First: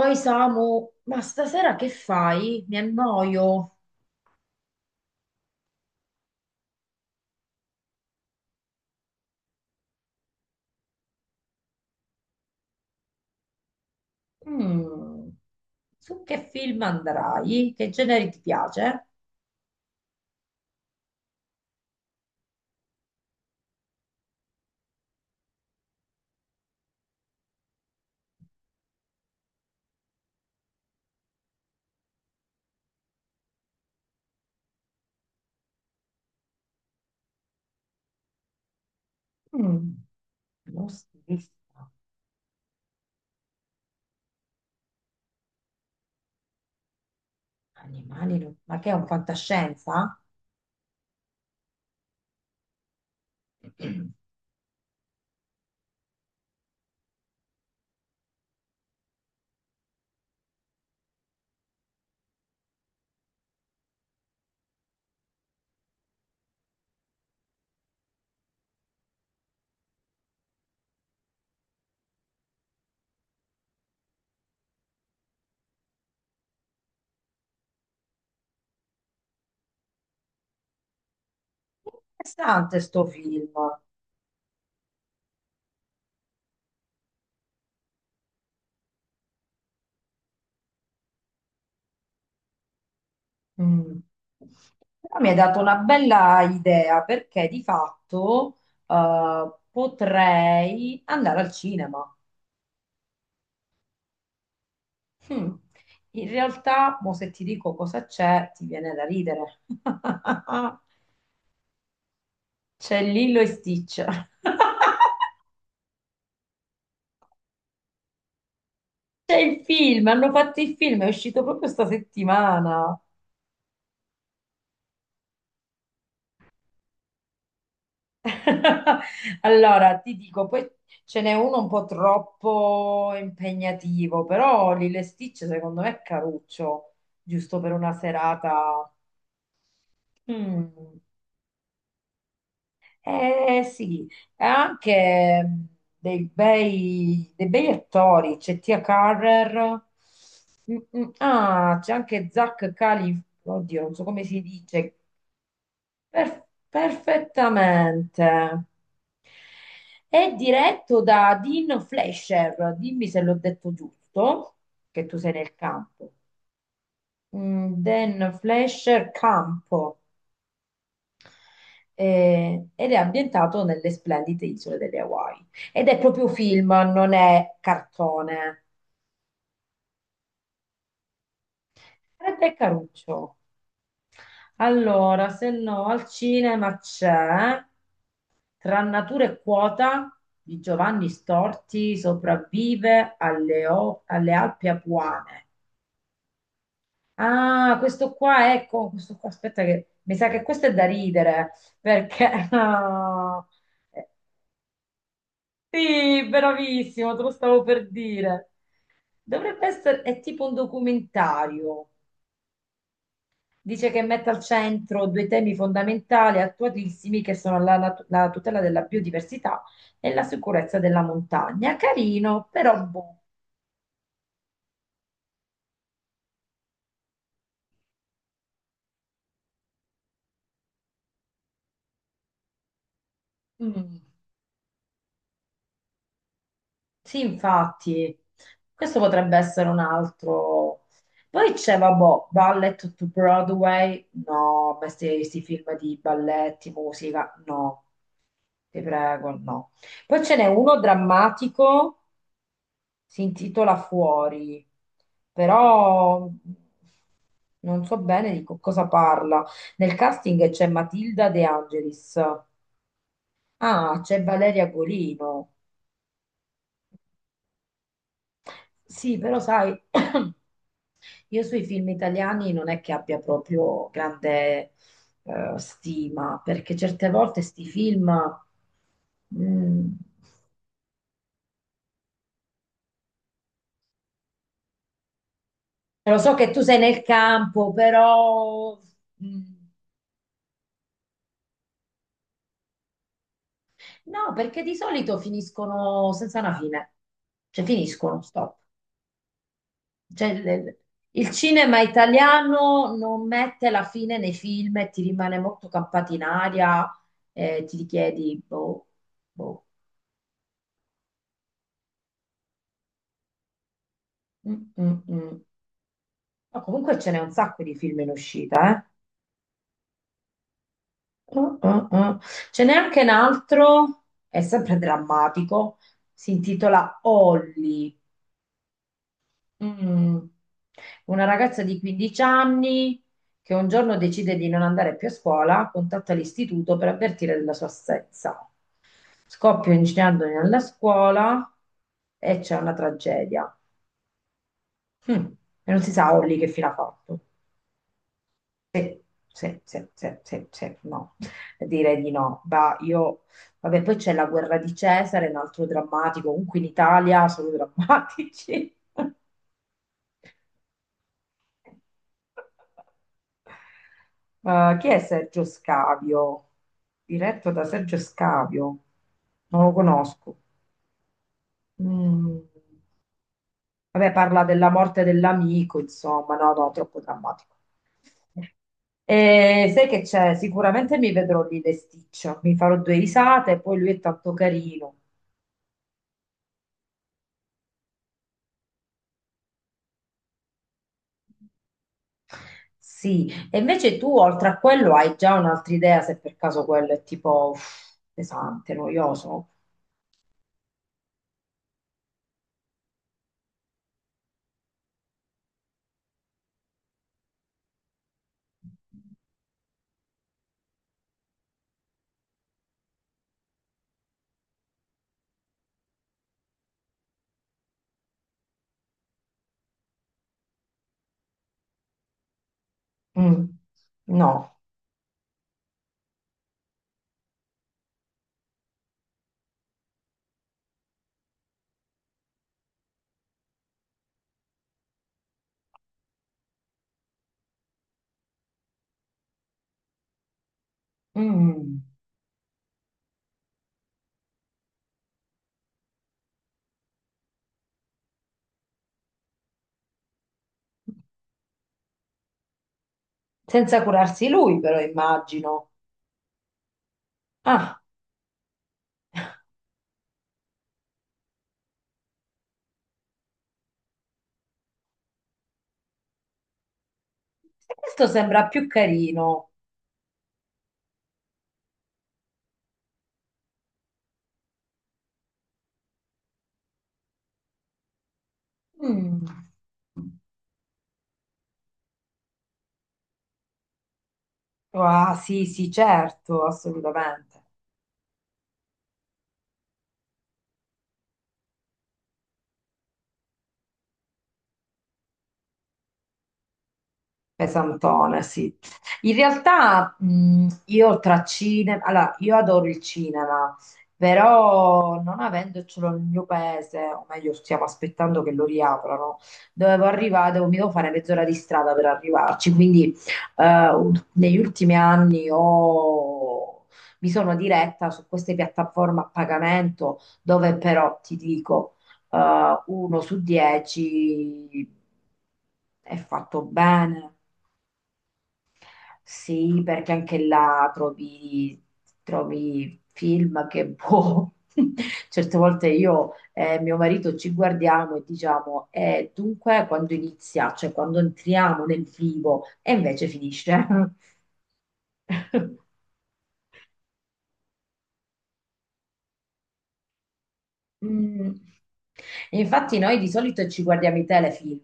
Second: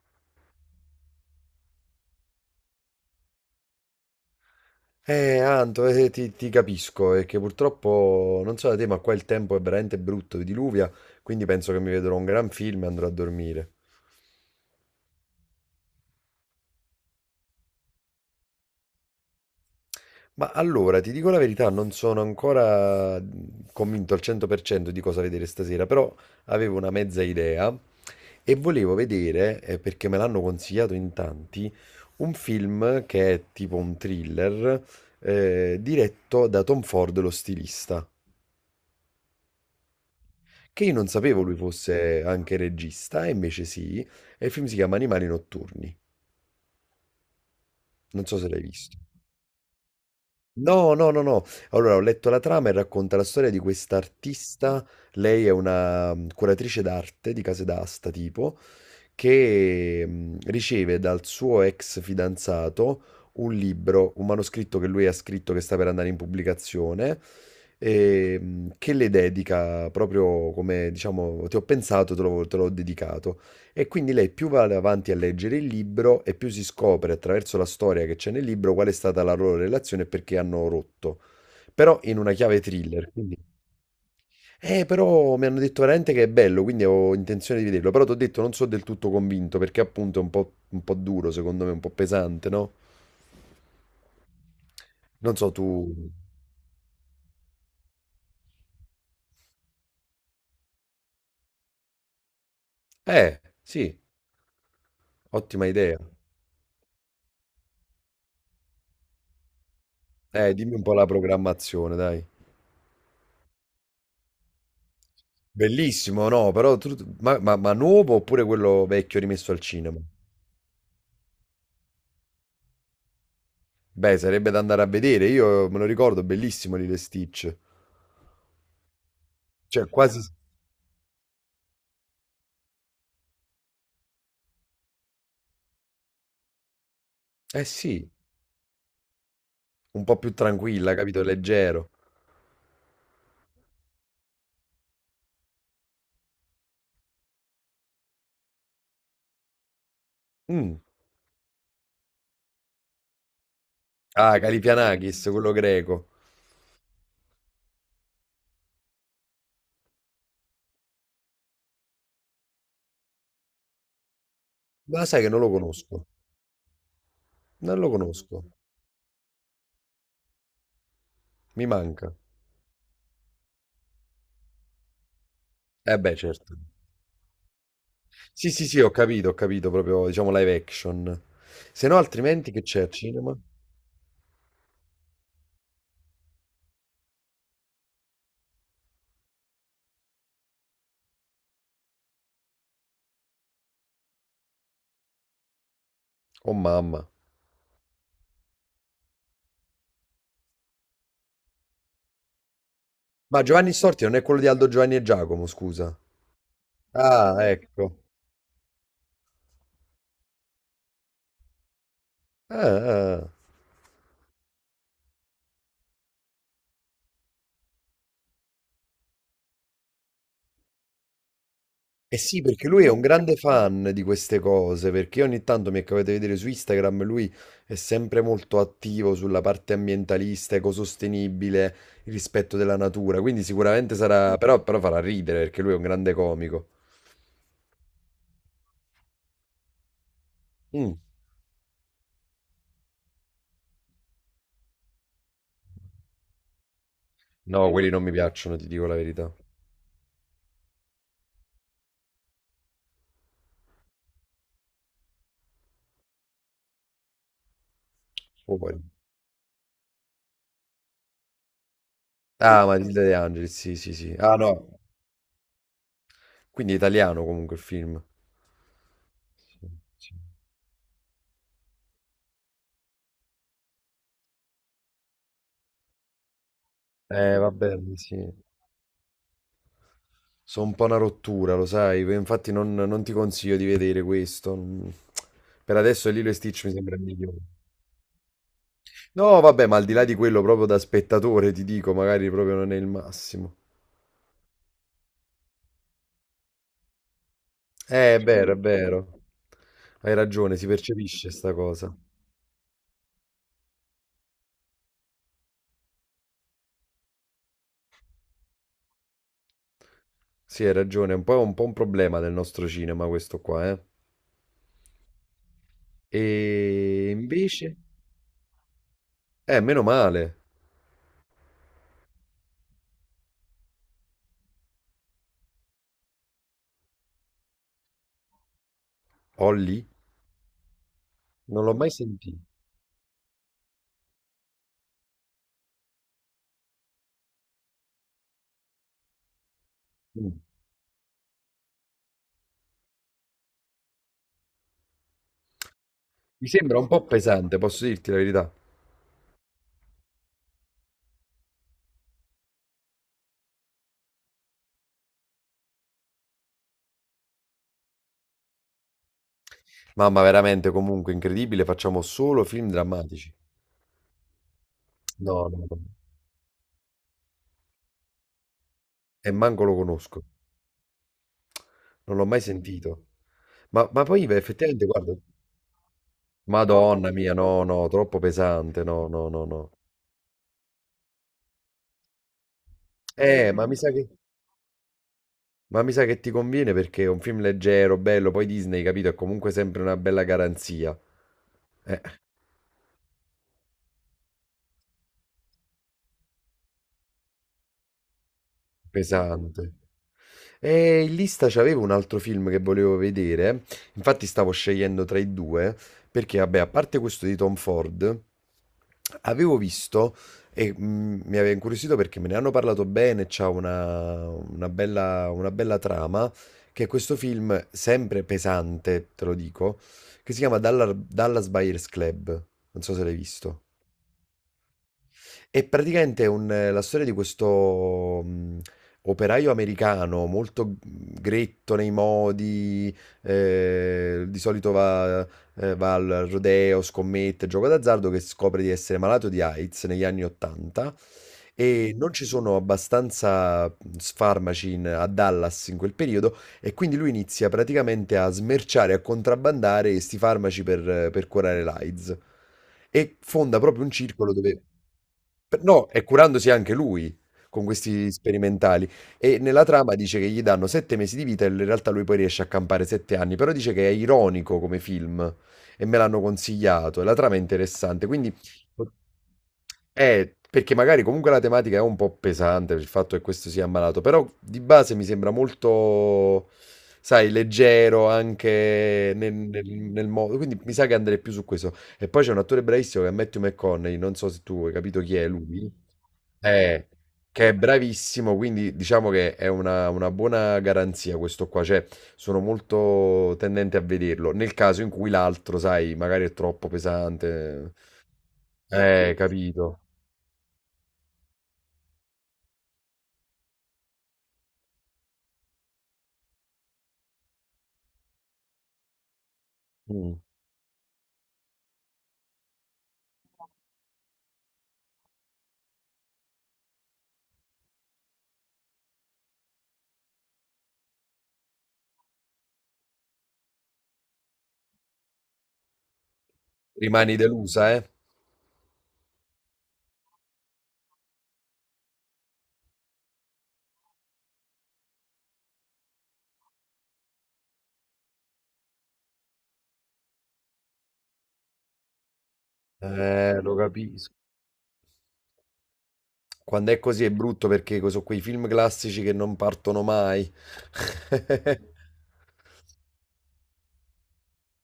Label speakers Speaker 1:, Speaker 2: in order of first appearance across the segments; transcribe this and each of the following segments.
Speaker 1: Oi Samu, ma stasera che fai? Mi annoio.
Speaker 2: Anto, ti capisco, è che purtroppo, non so da te, ma qua il tempo è veramente brutto, diluvia, quindi penso che mi vedrò un gran film e andrò a dormire.
Speaker 1: Mm. Su che film andrai? Che genere ti piace?
Speaker 2: Ma allora, ti dico la verità, non sono ancora convinto al 100% di cosa vedere stasera, però avevo una mezza idea e volevo vedere, perché me l'hanno consigliato in tanti, un film che è tipo un thriller, diretto da Tom Ford, lo stilista.
Speaker 1: Mm.
Speaker 2: Che
Speaker 1: Non
Speaker 2: io
Speaker 1: si
Speaker 2: non sapevo lui
Speaker 1: vista.
Speaker 2: fosse anche regista, e invece sì, e il film si chiama Animali notturni, non
Speaker 1: Animali,
Speaker 2: so se l'hai
Speaker 1: ma che è
Speaker 2: visto.
Speaker 1: un fantascienza?
Speaker 2: No, no, no, no. Allora, ho letto la trama e racconta la storia di questa artista. Lei è una curatrice d'arte di case d'asta, tipo, che riceve dal suo ex fidanzato un libro, un manoscritto che lui ha scritto che sta per andare in pubblicazione, e, che le dedica proprio come, diciamo, ti ho pensato, te l'ho dedicato. E quindi lei più va avanti a leggere il libro e più si scopre attraverso la storia che c'è nel libro qual è stata la loro relazione e perché hanno rotto. Però in una chiave
Speaker 1: Interessante sto
Speaker 2: thriller, quindi.
Speaker 1: film.
Speaker 2: Però mi hanno detto veramente che è bello, quindi ho intenzione di vederlo. Però ti ho detto, non sono del tutto convinto, perché appunto è un po' duro, secondo me, un po' pesante, no?
Speaker 1: Mm. Però mi hai
Speaker 2: Non so,
Speaker 1: dato
Speaker 2: tu.
Speaker 1: una bella idea perché di fatto potrei andare al cinema.
Speaker 2: Sì,
Speaker 1: Mm.
Speaker 2: ottima idea.
Speaker 1: In realtà, mo se ti dico cosa c'è, ti viene da ridere.
Speaker 2: Dimmi un po' la programmazione, dai.
Speaker 1: C'è Lillo e Stitch.
Speaker 2: Bellissimo, no, però. Ma nuovo oppure quello vecchio
Speaker 1: C'è
Speaker 2: rimesso al
Speaker 1: il
Speaker 2: cinema?
Speaker 1: film, hanno fatto il film, è uscito proprio sta settimana.
Speaker 2: Beh, sarebbe da andare a vedere, io me lo ricordo, bellissimo Lilo e Stitch. Cioè,
Speaker 1: Allora, ti
Speaker 2: quasi.
Speaker 1: dico, poi ce n'è uno un po' troppo impegnativo, però Lilo e Stitch secondo me è caruccio, giusto
Speaker 2: Eh
Speaker 1: per una
Speaker 2: sì,
Speaker 1: serata.
Speaker 2: un po' più tranquilla,
Speaker 1: Mm.
Speaker 2: capito? Leggero.
Speaker 1: Eh sì, e anche dei bei attori, c'è Tia Carrer. Mm,
Speaker 2: Mm.
Speaker 1: mm, ah, c'è anche Zach Cali, oddio, non so come
Speaker 2: Ah,
Speaker 1: si dice.
Speaker 2: Calipianakis, quello greco.
Speaker 1: Perfettamente. È diretto da Dean Flesher, dimmi se l'ho detto giusto, che
Speaker 2: Ma
Speaker 1: tu
Speaker 2: sai che
Speaker 1: sei
Speaker 2: non lo
Speaker 1: nel
Speaker 2: conosco,
Speaker 1: campo.
Speaker 2: non
Speaker 1: Mm,
Speaker 2: lo
Speaker 1: Dan
Speaker 2: conosco,
Speaker 1: Flesher Campo.
Speaker 2: mi manca.
Speaker 1: Ed è ambientato nelle splendide isole delle Hawaii. Ed
Speaker 2: Eh
Speaker 1: è
Speaker 2: beh,
Speaker 1: proprio
Speaker 2: certo.
Speaker 1: film, non è
Speaker 2: Sì,
Speaker 1: cartone.
Speaker 2: sì, sì, ho capito, proprio, diciamo, live action. Se no,
Speaker 1: Ed
Speaker 2: altrimenti
Speaker 1: è
Speaker 2: che c'è al cinema?
Speaker 1: caruccio. Allora, se no, al cinema c'è Tra natura e quota di Giovanni Storti, sopravvive alle, alle Alpi Apuane.
Speaker 2: Oh mamma.
Speaker 1: Ah, questo qua, ecco, questo qua, aspetta che mi sa che questo è da ridere, perché
Speaker 2: Ma
Speaker 1: ah.
Speaker 2: Giovanni Storti non è quello di Aldo Giovanni e Giacomo, scusa.
Speaker 1: Sì, bravissimo, te lo
Speaker 2: Ah,
Speaker 1: stavo per
Speaker 2: ecco.
Speaker 1: dire. Dovrebbe essere, è tipo un documentario.
Speaker 2: Ah, ah.
Speaker 1: Dice che mette al centro due temi fondamentali, attualissimi, che sono la tutela della biodiversità e la sicurezza della montagna.
Speaker 2: Eh sì,
Speaker 1: Carino,
Speaker 2: perché
Speaker 1: però
Speaker 2: lui è un
Speaker 1: boh.
Speaker 2: grande fan di queste cose, perché ogni tanto mi è capitato di vedere su Instagram, lui è sempre molto attivo sulla parte ambientalista, ecosostenibile, il rispetto della natura, quindi sicuramente
Speaker 1: Mm.
Speaker 2: sarà, però farà ridere perché lui è un grande comico.
Speaker 1: Sì, infatti, questo potrebbe essere un altro.
Speaker 2: Mm.
Speaker 1: Poi c'è, vabbè, Ballet to Broadway. No, ma questi film di balletti, musica,
Speaker 2: No,
Speaker 1: no.
Speaker 2: quelli non mi piacciono, ti
Speaker 1: Ti
Speaker 2: dico la verità.
Speaker 1: prego, no. Poi ce n'è uno drammatico, si intitola Fuori, però non so bene di
Speaker 2: Fuori.
Speaker 1: cosa parla. Nel casting c'è Matilda De Angelis.
Speaker 2: Ah, Matilde De Angelis, sì, sì,
Speaker 1: Ah,
Speaker 2: sì.
Speaker 1: c'è
Speaker 2: Ah,
Speaker 1: Valeria
Speaker 2: no.
Speaker 1: Golino.
Speaker 2: Quindi è italiano comunque il film.
Speaker 1: Sì, però
Speaker 2: Sì,
Speaker 1: sai,
Speaker 2: sì.
Speaker 1: io sui film italiani non è che abbia proprio grande stima, perché certe volte
Speaker 2: Va
Speaker 1: sti
Speaker 2: bene, sì.
Speaker 1: film... mm.
Speaker 2: Sono un po' una rottura, lo sai, infatti non ti consiglio di vedere questo. Per adesso
Speaker 1: Lo
Speaker 2: Lilo e
Speaker 1: so che tu
Speaker 2: Stitch mi
Speaker 1: sei
Speaker 2: sembra il
Speaker 1: nel
Speaker 2: migliore.
Speaker 1: campo, però...
Speaker 2: No,
Speaker 1: mm.
Speaker 2: vabbè, ma al di là di quello, proprio da spettatore ti dico, magari proprio non è il massimo.
Speaker 1: No, perché di solito finiscono senza una fine. Cioè finiscono,
Speaker 2: È vero,
Speaker 1: stop.
Speaker 2: è vero. Hai
Speaker 1: Cioè,
Speaker 2: ragione, si
Speaker 1: il
Speaker 2: percepisce sta
Speaker 1: cinema
Speaker 2: cosa.
Speaker 1: italiano non mette la fine nei film e ti rimane molto campato in aria e ti richiedi, boh, boh.
Speaker 2: Sì, hai ragione, è un po', un po' un problema del nostro cinema questo qua, eh.
Speaker 1: Mm, mm, mm. Ma comunque ce
Speaker 2: E
Speaker 1: n'è un sacco di
Speaker 2: invece.
Speaker 1: film in uscita, eh?
Speaker 2: Meno male.
Speaker 1: Mm, mm, mm. Ce n'è anche un altro, è sempre drammatico, si intitola Holly.
Speaker 2: Holly?
Speaker 1: Mm. Una ragazza
Speaker 2: Non l'ho
Speaker 1: di
Speaker 2: mai
Speaker 1: 15
Speaker 2: sentito.
Speaker 1: anni che un giorno decide di non andare più a scuola, contatta l'istituto per avvertire della sua assenza. Scoppia un incendio
Speaker 2: Mm.
Speaker 1: nella scuola e c'è una tragedia. Mm. E non si sa Olli
Speaker 2: Mi
Speaker 1: che fine ha
Speaker 2: sembra un po'
Speaker 1: fatto.
Speaker 2: pesante, posso dirti la verità.
Speaker 1: Sì, sì, sì, sì, sì, sì, no. Direi di no. Bah, io... Vabbè, poi c'è la guerra di Cesare, un altro drammatico, comunque in Italia sono drammatici.
Speaker 2: Mamma, veramente, comunque, incredibile, facciamo
Speaker 1: Eh,
Speaker 2: solo film drammatici.
Speaker 1: chi è Sergio
Speaker 2: No, no, no.
Speaker 1: Scavio? Diretto da Sergio Scavio.
Speaker 2: E
Speaker 1: Non
Speaker 2: manco
Speaker 1: lo
Speaker 2: lo conosco,
Speaker 1: conosco.
Speaker 2: non l'ho
Speaker 1: Mm.
Speaker 2: mai sentito. Ma
Speaker 1: Vabbè,
Speaker 2: poi, beh,
Speaker 1: parla della
Speaker 2: effettivamente,
Speaker 1: morte
Speaker 2: guarda,
Speaker 1: dell'amico, insomma, no, no, troppo
Speaker 2: Madonna mia,
Speaker 1: drammatico.
Speaker 2: no, no, troppo pesante, no, no, no, no.
Speaker 1: E sai che c'è? Sicuramente mi vedrò lì le Stitch, mi farò due
Speaker 2: Eh,
Speaker 1: risate,
Speaker 2: ma mi
Speaker 1: poi lui
Speaker 2: sa
Speaker 1: è
Speaker 2: che,
Speaker 1: tanto carino.
Speaker 2: ma mi sa che ti conviene perché è un film leggero, bello, poi Disney, capito, è comunque sempre una bella garanzia. Eh,
Speaker 1: Sì, e invece tu oltre a quello hai già un'altra idea se per caso quello è tipo uff, pesante, noioso.
Speaker 2: pesante. E in lista c'avevo un altro film che volevo vedere, infatti stavo scegliendo tra i due, perché, vabbè, a parte questo di Tom Ford. Avevo visto e mi aveva incuriosito perché me ne hanno parlato bene, c'ha una bella trama, che è questo film sempre pesante, te lo dico, che si chiama Dallas Buyers Club. Non so se l'hai
Speaker 1: Mm,
Speaker 2: visto.
Speaker 1: no.
Speaker 2: E praticamente è la storia di questo operaio americano molto gretto nei modi, di solito va al rodeo, scommette, gioco d'azzardo, che scopre di essere malato di AIDS negli anni 80
Speaker 1: Mm.
Speaker 2: e non ci sono abbastanza farmaci a Dallas in quel periodo e quindi lui inizia praticamente a smerciare, a contrabbandare questi farmaci per curare l'AIDS e fonda
Speaker 1: Senza
Speaker 2: proprio un
Speaker 1: curarsi
Speaker 2: circolo
Speaker 1: lui,
Speaker 2: dove.
Speaker 1: però immagino.
Speaker 2: No, e curandosi anche lui con
Speaker 1: Ah,
Speaker 2: questi sperimentali. E nella trama dice che gli danno 7 mesi di vita e in realtà lui poi riesce a campare 7 anni, però dice che è ironico come film e me l'hanno consigliato e la trama è interessante,
Speaker 1: questo
Speaker 2: quindi.
Speaker 1: sembra più carino.
Speaker 2: Perché magari comunque la tematica è un po' pesante per il fatto che questo sia ammalato, però di base mi sembra molto, sai, leggero anche
Speaker 1: Mm.
Speaker 2: nel modo, quindi mi sa che andrei più su questo. E poi c'è un attore bravissimo che è Matthew McConaughey, non so se tu hai capito
Speaker 1: Ah,
Speaker 2: chi è
Speaker 1: sì,
Speaker 2: lui,
Speaker 1: sì, certo,
Speaker 2: eh,
Speaker 1: assolutamente.
Speaker 2: che è bravissimo, quindi diciamo che è una buona garanzia questo qua, cioè sono molto tendente a vederlo, nel caso in cui l'altro, sai, magari è troppo pesante,
Speaker 1: Pesantone, sì. In
Speaker 2: capito.
Speaker 1: realtà io tra cinema, allora io adoro il cinema, però non avendocelo nel mio paese, o meglio stiamo aspettando che lo riaprano, dovevo
Speaker 2: Mm.
Speaker 1: arrivare, devo, mi devo fare mezz'ora di strada per arrivarci, quindi negli ultimi anni mi sono diretta su queste piattaforme a pagamento dove però ti dico 1 su 10 è fatto bene.
Speaker 2: Rimani delusa, eh?
Speaker 1: Sì, perché anche là trovi, trovi film che boh. Certe volte io e mio marito ci guardiamo e diciamo, dunque quando inizia, cioè quando entriamo nel vivo, e invece
Speaker 2: Lo
Speaker 1: finisce.
Speaker 2: capisco. Quando è così è brutto perché sono quei film classici che non partono mai.
Speaker 1: Mm. Infatti noi di solito ci guardiamo i telefilm.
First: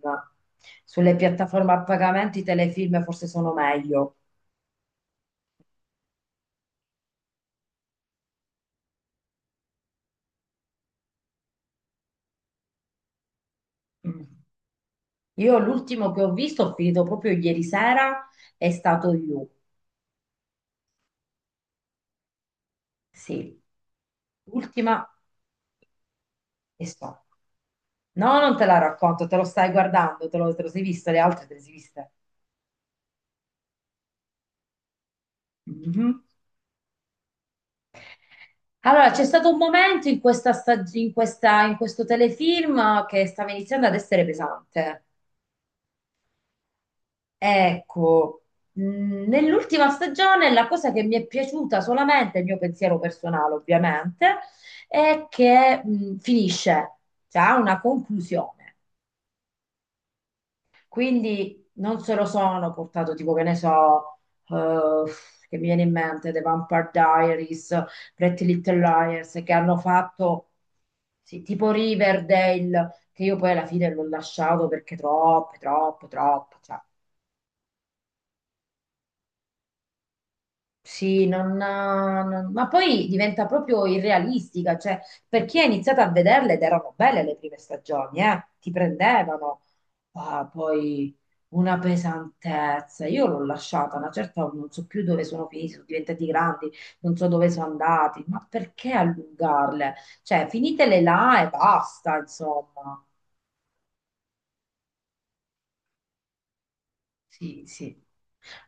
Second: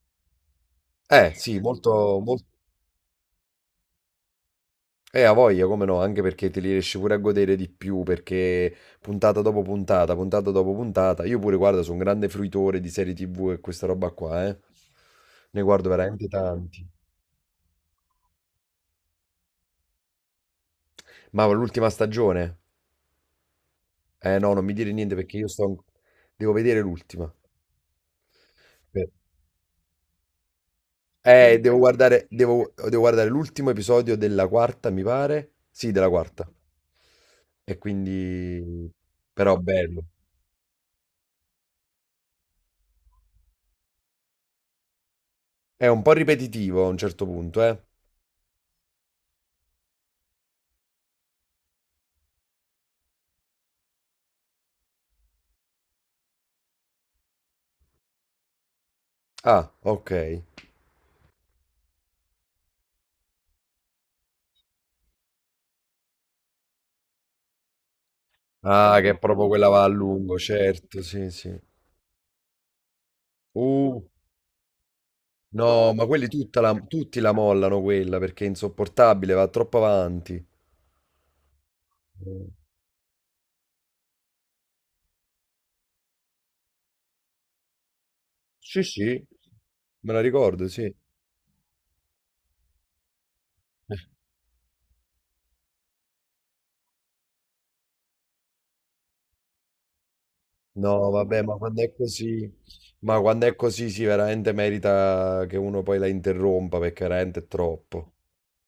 Speaker 1: Sulle
Speaker 2: Sì,
Speaker 1: piattaforme a
Speaker 2: molto,
Speaker 1: pagamento i
Speaker 2: molto.
Speaker 1: telefilm forse sono meglio.
Speaker 2: Ha voglia, come no, anche perché te li riesci pure a godere di più, perché puntata dopo puntata, io pure, guarda, sono un grande fruitore di serie TV e questa roba
Speaker 1: Mm.
Speaker 2: qua, eh.
Speaker 1: Io
Speaker 2: Ne guardo
Speaker 1: l'ultimo che
Speaker 2: veramente
Speaker 1: ho visto, ho
Speaker 2: tanti.
Speaker 1: finito proprio ieri sera, è stato You.
Speaker 2: Ma l'ultima stagione?
Speaker 1: Sì,
Speaker 2: Eh no, non mi dire
Speaker 1: l'ultima
Speaker 2: niente perché io sto. Devo vedere
Speaker 1: e sto.
Speaker 2: l'ultima.
Speaker 1: No, non te la
Speaker 2: Per-
Speaker 1: racconto, te lo stai guardando, te lo sei visto, le altre te le sei
Speaker 2: Devo
Speaker 1: viste.
Speaker 2: guardare, devo, devo guardare l'ultimo episodio della quarta, mi pare. Sì, della
Speaker 1: Mhm.
Speaker 2: quarta. E quindi.
Speaker 1: Allora, c'è stato un
Speaker 2: Però bello.
Speaker 1: momento in questa stag- in questa- in questo telefilm che stava iniziando ad essere pesante.
Speaker 2: È un po' ripetitivo a un certo punto, eh.
Speaker 1: Ecco, nell'ultima stagione la cosa che mi è piaciuta solamente, il mio pensiero personale ovviamente, è che finisce, cioè ha una conclusione.
Speaker 2: Ah, ok.
Speaker 1: Quindi non se lo sono portato tipo che ne so, eh, che mi viene in mente The Vampire Diaries, Pretty Little
Speaker 2: Ah, che è
Speaker 1: Liars,
Speaker 2: proprio
Speaker 1: che
Speaker 2: quella
Speaker 1: hanno
Speaker 2: va a lungo,
Speaker 1: fatto
Speaker 2: certo, sì,
Speaker 1: sì,
Speaker 2: sì.
Speaker 1: tipo Riverdale, che io poi alla fine
Speaker 2: Uh,
Speaker 1: l'ho lasciato perché troppe,
Speaker 2: no, ma
Speaker 1: troppe,
Speaker 2: quelli
Speaker 1: troppe,
Speaker 2: tutta
Speaker 1: cioè
Speaker 2: tutti la mollano quella perché è insopportabile, va troppo avanti.
Speaker 1: sì,
Speaker 2: Eh,
Speaker 1: ma poi diventa proprio irrealistica, cioè per chi ha iniziato a vederle ed erano belle le prime stagioni, ti
Speaker 2: sì, sì,
Speaker 1: prendevano.
Speaker 2: me la
Speaker 1: Ah,
Speaker 2: ricordo, sì.
Speaker 1: poi una pesantezza, io l'ho lasciata, una certa non so più dove sono finiti, sono diventati grandi, non so dove sono andati, ma perché allungarle? Cioè finitele
Speaker 2: No,
Speaker 1: là
Speaker 2: vabbè,
Speaker 1: e
Speaker 2: ma quando è
Speaker 1: basta,
Speaker 2: così,
Speaker 1: insomma,
Speaker 2: ma quando è così, sì, veramente merita che uno poi la interrompa perché veramente è
Speaker 1: sì, sì.
Speaker 2: troppo.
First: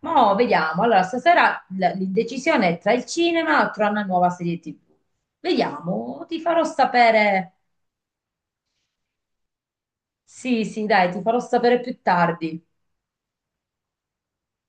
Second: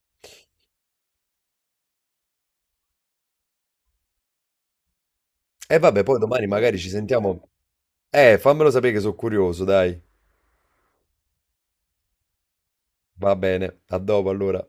Speaker 1: Mo' vediamo. Allora, stasera l'indecisione è tra il cinema o tra una nuova serie TV.
Speaker 2: E vabbè, poi
Speaker 1: Vediamo, ti
Speaker 2: domani
Speaker 1: farò
Speaker 2: magari ci sentiamo.
Speaker 1: sapere.
Speaker 2: Fammelo sapere che sono curioso, dai.
Speaker 1: Sì, sì, dai, ti farò sapere più tardi.
Speaker 2: Va bene, a dopo allora.